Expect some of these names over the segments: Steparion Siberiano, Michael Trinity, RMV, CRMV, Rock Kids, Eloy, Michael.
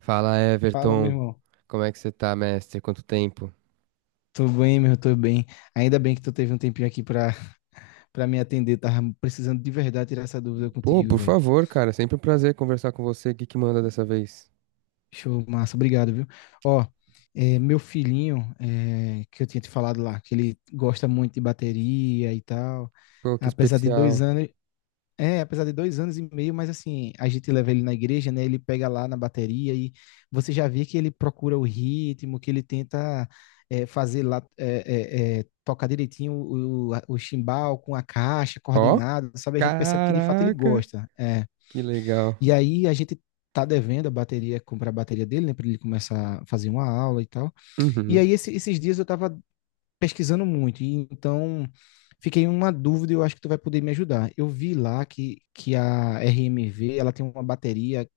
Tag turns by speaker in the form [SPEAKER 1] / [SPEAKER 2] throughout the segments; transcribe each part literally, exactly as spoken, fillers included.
[SPEAKER 1] Fala,
[SPEAKER 2] Fala, meu
[SPEAKER 1] Everton.
[SPEAKER 2] irmão.
[SPEAKER 1] Como é que você tá, mestre? Quanto tempo?
[SPEAKER 2] Tô bem, meu, tô bem. Ainda bem que tu teve um tempinho aqui pra, pra me atender. Tava precisando de verdade tirar essa dúvida
[SPEAKER 1] Pô,
[SPEAKER 2] contigo,
[SPEAKER 1] por
[SPEAKER 2] velho.
[SPEAKER 1] favor, cara. Sempre um prazer conversar com você. O que que manda dessa vez?
[SPEAKER 2] Show, massa. Obrigado, viu? Ó, é, meu filhinho, é que eu tinha te falado lá, que ele gosta muito de bateria e tal.
[SPEAKER 1] Pô, que
[SPEAKER 2] Apesar de
[SPEAKER 1] especial.
[SPEAKER 2] dois anos, É, apesar de dois anos e meio, mas assim, a gente leva ele na igreja, né? Ele pega lá na bateria e você já vê que ele procura o ritmo, que ele tenta, é, fazer lá, é, é, é, tocar direitinho o, o, o chimbal com a caixa,
[SPEAKER 1] Ó,
[SPEAKER 2] coordenado, sabe? A gente percebe que de fato ele
[SPEAKER 1] caraca,
[SPEAKER 2] gosta. É.
[SPEAKER 1] que legal.
[SPEAKER 2] E aí a gente tá devendo a bateria, comprar a bateria dele, né? Pra ele começar a fazer uma aula e tal. E
[SPEAKER 1] Uhum,
[SPEAKER 2] aí esse- esses dias eu tava pesquisando muito, e então fiquei em uma dúvida e eu acho que tu vai poder me ajudar. Eu vi lá que, que a R M V, ela tem uma bateria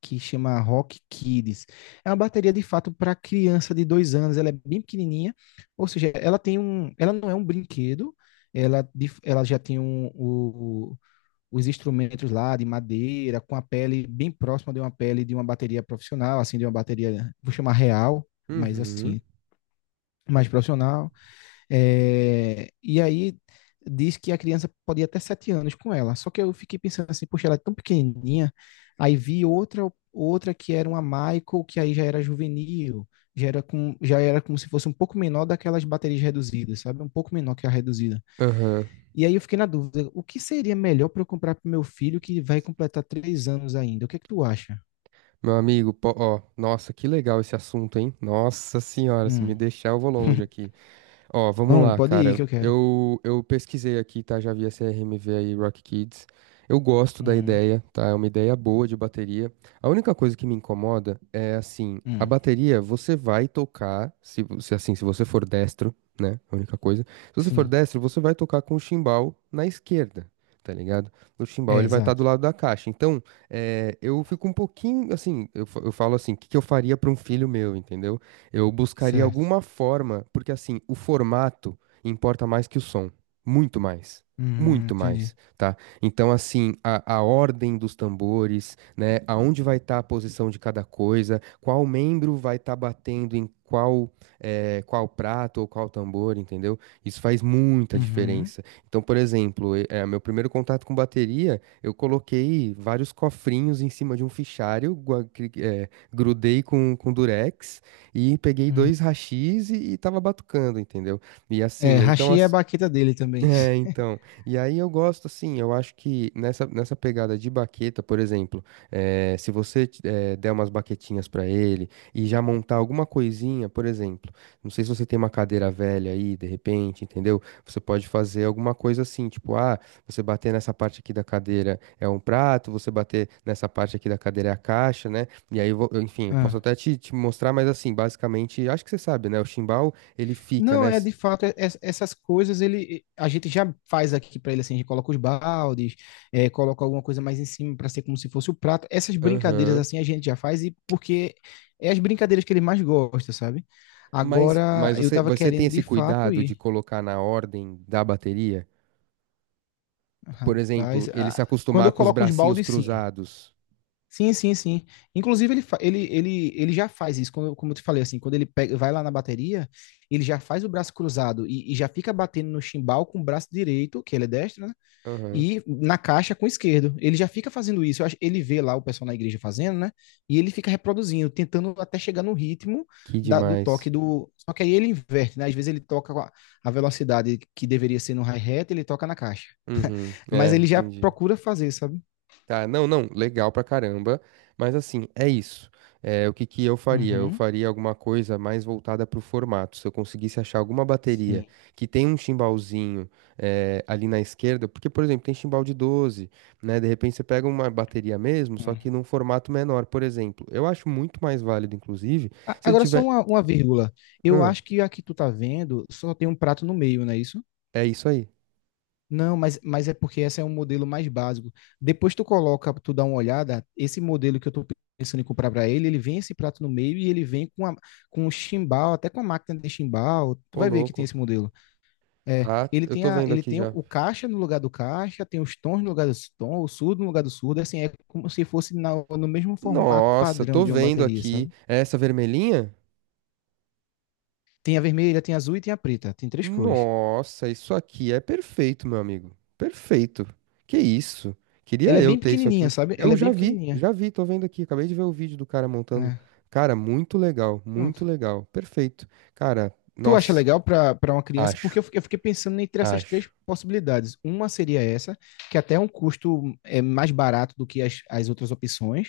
[SPEAKER 2] que chama Rock Kids. É uma bateria de fato para criança de dois anos. Ela é bem pequenininha, ou seja, ela tem um, ela não é um brinquedo. Ela, de- ela já tem um, o- Os instrumentos lá de madeira, com a pele bem próxima de uma pele de uma bateria profissional, assim, de uma bateria, vou chamar real, mas
[SPEAKER 1] uhum,
[SPEAKER 2] assim, mais profissional. É, e aí diz que a criança pode ir até sete anos com ela. Só que eu fiquei pensando assim, poxa, ela é tão pequenininha. Aí vi outra outra que era uma Michael, que aí já era juvenil, já era, com, já era como se fosse um pouco menor daquelas baterias reduzidas, sabe? Um pouco menor que a reduzida.
[SPEAKER 1] aham.
[SPEAKER 2] E aí eu fiquei na dúvida, o que seria melhor para eu comprar para meu filho que vai completar três anos ainda? O que é que tu acha?
[SPEAKER 1] Meu amigo, pô, ó, nossa, que legal esse assunto, hein? Nossa senhora, se me
[SPEAKER 2] Hum.
[SPEAKER 1] deixar, eu vou longe aqui. Ó, vamos
[SPEAKER 2] Vamos,
[SPEAKER 1] lá,
[SPEAKER 2] pode ir
[SPEAKER 1] cara.
[SPEAKER 2] que eu quero.
[SPEAKER 1] Eu, eu pesquisei aqui, tá? Já vi a C R M V aí, Rock Kids. Eu gosto da
[SPEAKER 2] Uhum.
[SPEAKER 1] ideia, tá? É uma ideia boa de bateria. A única coisa que me incomoda é assim, a
[SPEAKER 2] Hum.
[SPEAKER 1] bateria você vai tocar, se, vo- se assim, se você for destro, né? A única coisa. Se você for
[SPEAKER 2] Sim,
[SPEAKER 1] destro, você vai tocar com o chimbal na esquerda. Tá ligado? O chimbal
[SPEAKER 2] é
[SPEAKER 1] ele vai estar do
[SPEAKER 2] exato.
[SPEAKER 1] lado da caixa. Então, é, eu fico um pouquinho assim. Eu, fa- eu falo assim: o que, que eu faria para um filho meu, entendeu? Eu buscaria
[SPEAKER 2] Certo.
[SPEAKER 1] alguma forma, porque assim, o formato importa mais que o som, muito mais.
[SPEAKER 2] Hum,
[SPEAKER 1] Muito
[SPEAKER 2] entendi.
[SPEAKER 1] mais, tá? Então, assim, a, a ordem dos tambores, né? Aonde vai estar a posição de cada coisa, qual membro vai estar batendo em qual, eh, qual prato ou qual tambor, entendeu? Isso faz muita
[SPEAKER 2] Uhum.
[SPEAKER 1] diferença. Então, por exemplo, e- eh, meu primeiro contato com bateria, eu coloquei vários cofrinhos em cima de um fichário, gua- cri- eh, grudei com, com durex e peguei
[SPEAKER 2] Hum.
[SPEAKER 1] dois hashis e, e tava batucando, entendeu? E
[SPEAKER 2] É,
[SPEAKER 1] assim, então,
[SPEAKER 2] hashi é a baqueta dele também.
[SPEAKER 1] é, então. E aí eu gosto, assim, eu acho que nessa, nessa pegada de baqueta, por exemplo, eh, se você t- eh, der umas baquetinhas pra ele e já montar alguma coisinha, por exemplo, não sei se você tem uma cadeira velha aí, de repente, entendeu? Você pode fazer alguma coisa assim, tipo, ah, você bater nessa parte aqui da cadeira é um prato, você bater nessa parte aqui da cadeira é a caixa, né? E aí, eu vou- eu, enfim, eu posso
[SPEAKER 2] Ah.
[SPEAKER 1] até te, te mostrar, mas assim, basicamente, acho que você sabe, né? O chimbal, ele fica,
[SPEAKER 2] Não,
[SPEAKER 1] né?
[SPEAKER 2] é de fato, é- é- essas coisas ele a gente já faz aqui pra ele, assim, a gente coloca os baldes, é, coloca alguma coisa mais em cima pra ser como se fosse o prato. Essas brincadeiras
[SPEAKER 1] Aham.
[SPEAKER 2] assim a gente já faz, e porque é as brincadeiras que ele mais gosta, sabe?
[SPEAKER 1] Mas,
[SPEAKER 2] Agora
[SPEAKER 1] mas
[SPEAKER 2] eu
[SPEAKER 1] você,
[SPEAKER 2] tava
[SPEAKER 1] você tem
[SPEAKER 2] querendo de
[SPEAKER 1] esse
[SPEAKER 2] fato
[SPEAKER 1] cuidado de
[SPEAKER 2] ir.
[SPEAKER 1] colocar na ordem da bateria? Por exemplo,
[SPEAKER 2] Rapaz,
[SPEAKER 1] ele se
[SPEAKER 2] a- Quando
[SPEAKER 1] acostumar
[SPEAKER 2] eu
[SPEAKER 1] com os
[SPEAKER 2] coloco uns
[SPEAKER 1] bracinhos
[SPEAKER 2] baldes, sim.
[SPEAKER 1] cruzados.
[SPEAKER 2] Sim, sim, sim. Inclusive, ele, fa- ele, ele, ele já faz isso, como eu, como eu te falei, assim, quando ele pega, vai lá na bateria, ele já faz o braço cruzado e, e já fica batendo no chimbal com o braço direito, que ele é destro, né?
[SPEAKER 1] Aham.
[SPEAKER 2] E na caixa com o esquerdo. Ele já fica fazendo isso. Eu acho- ele vê lá o pessoal na igreja fazendo, né? E ele fica reproduzindo, tentando até chegar no ritmo
[SPEAKER 1] Que
[SPEAKER 2] da- do toque
[SPEAKER 1] demais.
[SPEAKER 2] do. Só que aí ele inverte, né? Às vezes ele toca com a, a velocidade que deveria ser no hi-hat, ele toca na caixa.
[SPEAKER 1] Uhum. É,
[SPEAKER 2] Mas ele já
[SPEAKER 1] entendi.
[SPEAKER 2] procura fazer, sabe?
[SPEAKER 1] Tá, não, não, legal pra caramba, mas assim, é isso. É, o que que eu faria? Eu
[SPEAKER 2] Uhum.
[SPEAKER 1] faria alguma coisa mais voltada pro formato. Se eu conseguisse achar alguma bateria
[SPEAKER 2] Sim.
[SPEAKER 1] que tem um timbalzinho é, ali na esquerda, porque, por exemplo, tem timbal de doze, né? De repente você pega uma bateria mesmo, só que
[SPEAKER 2] Hum.
[SPEAKER 1] num formato menor, por exemplo. Eu acho muito mais válido, inclusive,
[SPEAKER 2] A-
[SPEAKER 1] se ele
[SPEAKER 2] Agora só
[SPEAKER 1] tiver.
[SPEAKER 2] uma, uma vírgula. Eu
[SPEAKER 1] Hã,
[SPEAKER 2] acho que a que tu tá vendo só tem um prato no meio, não é isso?
[SPEAKER 1] é isso aí.
[SPEAKER 2] Não, mas, mas é porque esse é um modelo mais básico. Depois tu coloca, tu dá uma olhada, esse modelo que eu tô pensando em comprar para ele, ele vem esse prato no meio e ele vem com, a, com o chimbal, até com a máquina de chimbal. Tu
[SPEAKER 1] Ô,
[SPEAKER 2] vai ver que tem
[SPEAKER 1] louco.
[SPEAKER 2] esse modelo. É,
[SPEAKER 1] Tá,
[SPEAKER 2] ele
[SPEAKER 1] eu
[SPEAKER 2] tem
[SPEAKER 1] tô
[SPEAKER 2] a,
[SPEAKER 1] vendo
[SPEAKER 2] ele
[SPEAKER 1] aqui
[SPEAKER 2] tem
[SPEAKER 1] já.
[SPEAKER 2] o caixa no lugar do caixa, tem os tons no lugar dos tons, o surdo no lugar do surdo, assim, é como se fosse na- no mesmo formato
[SPEAKER 1] Nossa,
[SPEAKER 2] padrão
[SPEAKER 1] tô
[SPEAKER 2] de uma
[SPEAKER 1] vendo
[SPEAKER 2] bateria,
[SPEAKER 1] aqui.
[SPEAKER 2] sabe?
[SPEAKER 1] É essa vermelhinha?
[SPEAKER 2] Tem a vermelha, tem a azul e tem a preta. Tem três cores.
[SPEAKER 1] Nossa, isso aqui é perfeito, meu amigo. Perfeito. Que isso?
[SPEAKER 2] Ela
[SPEAKER 1] Queria
[SPEAKER 2] é
[SPEAKER 1] eu
[SPEAKER 2] bem
[SPEAKER 1] ter isso
[SPEAKER 2] pequenininha,
[SPEAKER 1] aqui.
[SPEAKER 2] sabe? Ela
[SPEAKER 1] Eu
[SPEAKER 2] é
[SPEAKER 1] já
[SPEAKER 2] bem
[SPEAKER 1] vi,
[SPEAKER 2] pequenininha.
[SPEAKER 1] já vi, tô vendo aqui. Acabei de ver o vídeo do cara montando.
[SPEAKER 2] É,
[SPEAKER 1] Cara, muito legal, muito
[SPEAKER 2] pronto.
[SPEAKER 1] legal. Perfeito. Cara,
[SPEAKER 2] Tu acha
[SPEAKER 1] nossa,
[SPEAKER 2] legal pra pra uma criança? Porque
[SPEAKER 1] acho,
[SPEAKER 2] eu fiquei, eu fiquei pensando entre essas três
[SPEAKER 1] acho.
[SPEAKER 2] possibilidades. Uma seria essa, que até é um custo, é, mais barato do que as, as outras opções.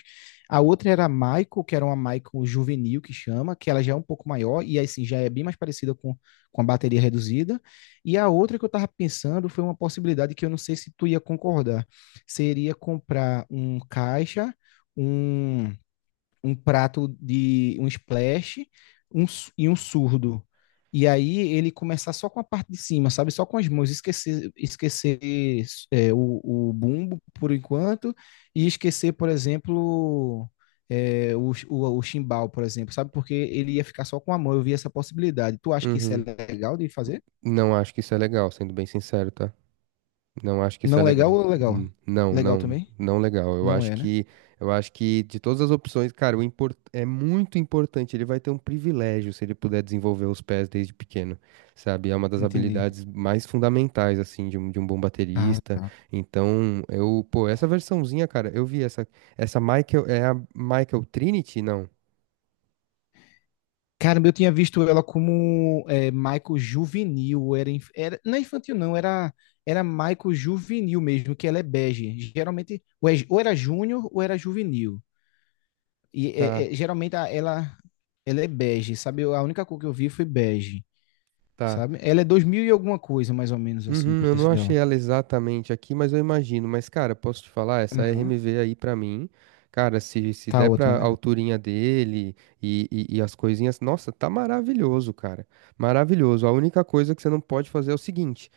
[SPEAKER 2] A outra era a Michael, que era uma Michael juvenil, que chama, que ela já é um pouco maior e assim já é bem mais parecida com, com a bateria reduzida. E a outra que eu estava pensando foi uma possibilidade que eu não sei se tu ia concordar. Seria comprar um caixa, um um prato de um splash, um su- e um surdo. E aí ele começar só com a parte de cima, sabe? Só com as mãos, esquecer, esquecer, é, o, o bumbo por enquanto, e esquecer, por exemplo, é, o, o, o chimbal, por exemplo, sabe? Porque ele ia ficar só com a mão, eu vi essa possibilidade. Tu acha que isso é
[SPEAKER 1] Uhum.
[SPEAKER 2] legal de fazer?
[SPEAKER 1] Não acho que isso é legal, sendo bem sincero, tá? Não acho que isso é
[SPEAKER 2] Não legal
[SPEAKER 1] legal.
[SPEAKER 2] ou legal?
[SPEAKER 1] Hum, Não,
[SPEAKER 2] Legal
[SPEAKER 1] não,
[SPEAKER 2] também?
[SPEAKER 1] não legal. Eu
[SPEAKER 2] Não
[SPEAKER 1] acho
[SPEAKER 2] é, né?
[SPEAKER 1] que, eu acho que de todas as opções, cara, o import, é muito importante. Ele vai ter um privilégio se ele puder desenvolver os pés desde pequeno, sabe? É uma das
[SPEAKER 2] Entendi.
[SPEAKER 1] habilidades mais fundamentais, assim, de um, de um bom
[SPEAKER 2] Ah,
[SPEAKER 1] baterista.
[SPEAKER 2] tá.
[SPEAKER 1] Então, eu, pô, essa versãozinha, cara, eu vi essa, essa Michael, é a Michael Trinity? Não,
[SPEAKER 2] Caramba, eu tinha visto ela como é, Michael juvenil, era, inf- era- não é infantil, não, era era Michael juvenil mesmo, que ela é bege. Geralmente ou, é- ou era júnior ou era juvenil. E
[SPEAKER 1] tá,
[SPEAKER 2] é- é, geralmente a- ela ela é bege, sabe? Eu- A única cor que eu vi foi bege,
[SPEAKER 1] tá.
[SPEAKER 2] sabe? Ela é dois mil e alguma coisa, mais ou menos assim, o
[SPEAKER 1] Uhum, eu não
[SPEAKER 2] preço
[SPEAKER 1] achei
[SPEAKER 2] dela.
[SPEAKER 1] ela exatamente aqui, mas eu imagino. Mas, cara, posso te falar, essa
[SPEAKER 2] Uhum.
[SPEAKER 1] R M V aí pra mim, cara, se, se
[SPEAKER 2] Tá
[SPEAKER 1] der
[SPEAKER 2] ótimo,
[SPEAKER 1] pra
[SPEAKER 2] né?
[SPEAKER 1] alturinha dele e, e, e as coisinhas, nossa, tá maravilhoso, cara. Maravilhoso. A única coisa que você não pode fazer é o seguinte: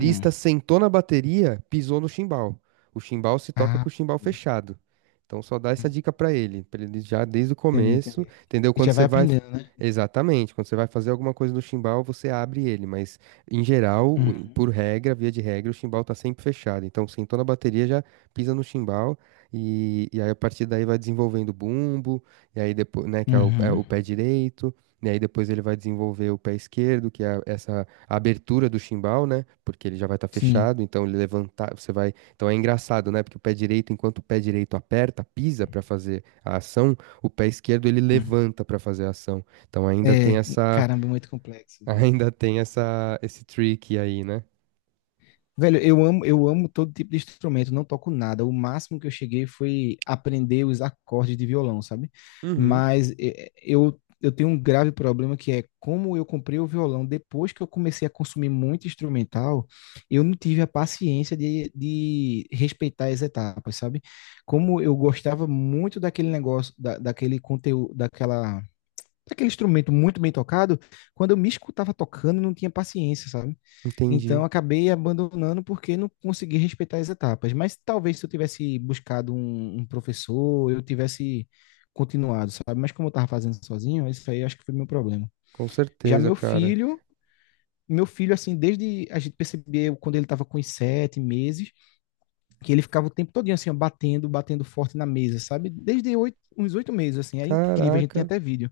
[SPEAKER 2] Hum.
[SPEAKER 1] sentou na bateria, pisou no chimbal. O chimbal se toca com
[SPEAKER 2] Ah,
[SPEAKER 1] o chimbal
[SPEAKER 2] entendi.
[SPEAKER 1] fechado. Então, só dá essa
[SPEAKER 2] Uhum.
[SPEAKER 1] dica pra ele, pra ele já desde o
[SPEAKER 2] Entendi.
[SPEAKER 1] começo,
[SPEAKER 2] Entendi.
[SPEAKER 1] entendeu?
[SPEAKER 2] E
[SPEAKER 1] Quando
[SPEAKER 2] já vai
[SPEAKER 1] você vai.
[SPEAKER 2] aprendendo, né?
[SPEAKER 1] Exatamente, quando você vai fazer alguma coisa no chimbal, você abre ele, mas. Em geral, o-
[SPEAKER 2] Hum.
[SPEAKER 1] por regra, via de regra, o chimbal tá sempre fechado. Então, sentou na bateria, já pisa no chimbal e, e aí a partir daí vai desenvolvendo o bumbo, e aí depois, né, que é o, é
[SPEAKER 2] Uhum.
[SPEAKER 1] o pé direito, e aí depois ele vai desenvolver o pé esquerdo, que é essa abertura do chimbal, né? Porque ele já vai estar
[SPEAKER 2] Sim.
[SPEAKER 1] fechado, então ele levantar, você vai. Então é engraçado, né? Porque o pé direito, enquanto o pé direito aperta, pisa para fazer a ação, o pé esquerdo ele levanta para fazer a ação. Então ainda tem
[SPEAKER 2] É,
[SPEAKER 1] essa
[SPEAKER 2] caramba, é muito complexo, velho.
[SPEAKER 1] Ainda tem essa, esse trick aí, né?
[SPEAKER 2] Velho, eu amo, eu amo todo tipo de instrumento, não toco nada. O máximo que eu cheguei foi aprender os acordes de violão, sabe?
[SPEAKER 1] Uhum,
[SPEAKER 2] Mas eh, eu, eu tenho um grave problema, que é como eu comprei o violão depois que eu comecei a consumir muito instrumental, eu não tive a paciência de, de respeitar as etapas, sabe? Como eu gostava muito daquele negócio, da, daquele conteúdo, daquela, daquele instrumento muito bem tocado, quando eu me escutava tocando, eu não tinha paciência, sabe? Então,
[SPEAKER 1] entendi.
[SPEAKER 2] eu acabei abandonando porque não consegui respeitar as etapas. Mas talvez se eu tivesse buscado um, um professor, eu tivesse continuado, sabe? Mas como eu estava fazendo sozinho, isso aí acho que foi meu problema.
[SPEAKER 1] Com
[SPEAKER 2] Já
[SPEAKER 1] certeza,
[SPEAKER 2] meu
[SPEAKER 1] cara.
[SPEAKER 2] filho, meu filho, assim, desde a gente percebeu quando ele estava com os sete meses, que ele ficava o tempo todinho, assim, ó, batendo, batendo forte na mesa, sabe? Desde oito, uns oito meses, assim, é incrível, a gente tem
[SPEAKER 1] Caraca.
[SPEAKER 2] até vídeo.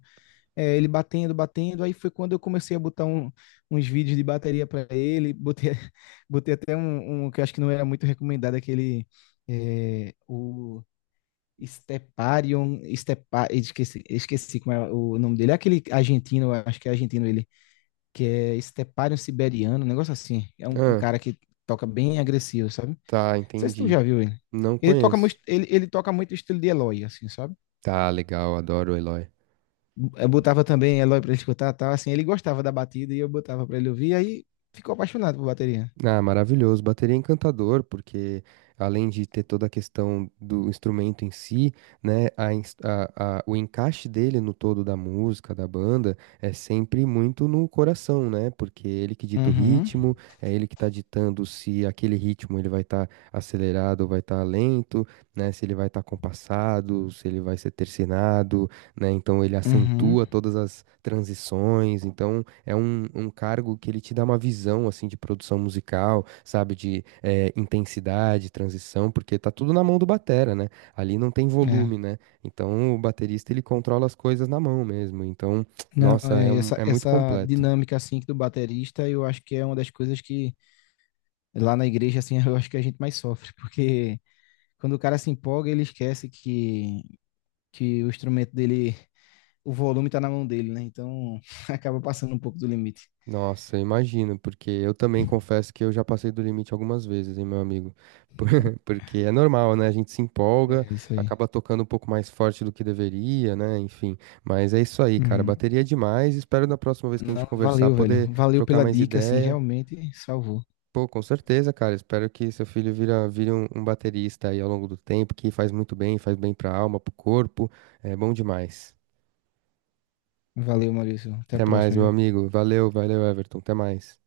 [SPEAKER 2] É, ele batendo, batendo. Aí foi quando eu comecei a botar um- uns vídeos de bateria para ele. Botei, botei até um, um que eu acho que não era muito recomendado, aquele, é, o Steparion, Stepa, esqueci, esqueci como é o nome dele. É aquele argentino, eu acho que é argentino ele, que é Steparion Siberiano, um negócio assim. É um, um
[SPEAKER 1] Ah,
[SPEAKER 2] cara que toca bem agressivo, sabe? Não
[SPEAKER 1] tá,
[SPEAKER 2] sei se tu
[SPEAKER 1] entendi.
[SPEAKER 2] já viu ele.
[SPEAKER 1] Não
[SPEAKER 2] Ele toca, muito-
[SPEAKER 1] conheço.
[SPEAKER 2] ele, ele toca muito estilo de Eloy, assim, sabe?
[SPEAKER 1] Tá, legal, adoro o Eloy.
[SPEAKER 2] Eu botava também Eloy pra ele escutar, tal, assim, ele gostava da batida e eu botava pra ele ouvir, aí ficou apaixonado por bateria.
[SPEAKER 1] Ah, maravilhoso. Bateria é encantador, porque além de ter toda a questão do instrumento em si, né, a, ins- a- a- o encaixe dele no todo da música, da banda, é sempre muito no coração, né? Porque é ele que dita o
[SPEAKER 2] Uhum,
[SPEAKER 1] ritmo, é ele que tá ditando se aquele ritmo ele vai estar acelerado ou vai estar lento, né? Se ele vai estar compassado, se ele vai ser tercinado, né? Então ele
[SPEAKER 2] uhum,
[SPEAKER 1] acentua todas as transições, então é um, um cargo que ele te dá uma visão, assim, de produção musical, sabe? De eh, intensidade, transição, porque tá tudo na mão do batera, né? Ali não tem
[SPEAKER 2] é.
[SPEAKER 1] volume, né? Então o baterista ele controla as coisas na mão mesmo, então,
[SPEAKER 2] Não,
[SPEAKER 1] nossa, é,
[SPEAKER 2] é
[SPEAKER 1] um-
[SPEAKER 2] essa,
[SPEAKER 1] é muito
[SPEAKER 2] essa
[SPEAKER 1] completo.
[SPEAKER 2] dinâmica, assim, do baterista, eu acho que é uma das coisas que lá na igreja, assim, eu acho que a gente mais sofre, porque quando o cara se empolga, ele esquece que, que o instrumento dele, o volume tá na mão dele, né? Então, acaba passando um pouco do limite.
[SPEAKER 1] Nossa, imagino, porque eu também confesso que eu já passei do limite algumas vezes, hein, meu amigo? Por- Porque é normal, né? A gente se empolga,
[SPEAKER 2] É isso aí.
[SPEAKER 1] acaba tocando um pouco mais forte do que deveria, né? Enfim. Mas é isso aí, cara.
[SPEAKER 2] Uhum.
[SPEAKER 1] Bateria é demais. Espero na próxima vez que a gente
[SPEAKER 2] Não,
[SPEAKER 1] conversar
[SPEAKER 2] valeu, velho.
[SPEAKER 1] poder
[SPEAKER 2] Valeu
[SPEAKER 1] trocar
[SPEAKER 2] pela
[SPEAKER 1] mais
[SPEAKER 2] dica, assim,
[SPEAKER 1] ideia.
[SPEAKER 2] realmente salvou.
[SPEAKER 1] Pô, com certeza, cara. Espero que seu filho vira, vire um, um baterista aí ao longo do tempo, que faz muito bem, faz bem pra alma, pro corpo. É bom demais.
[SPEAKER 2] Valeu, Maurício. Até a
[SPEAKER 1] Até mais,
[SPEAKER 2] próxima,
[SPEAKER 1] meu
[SPEAKER 2] viu?
[SPEAKER 1] amigo. Valeu, valeu, Everton. Até mais.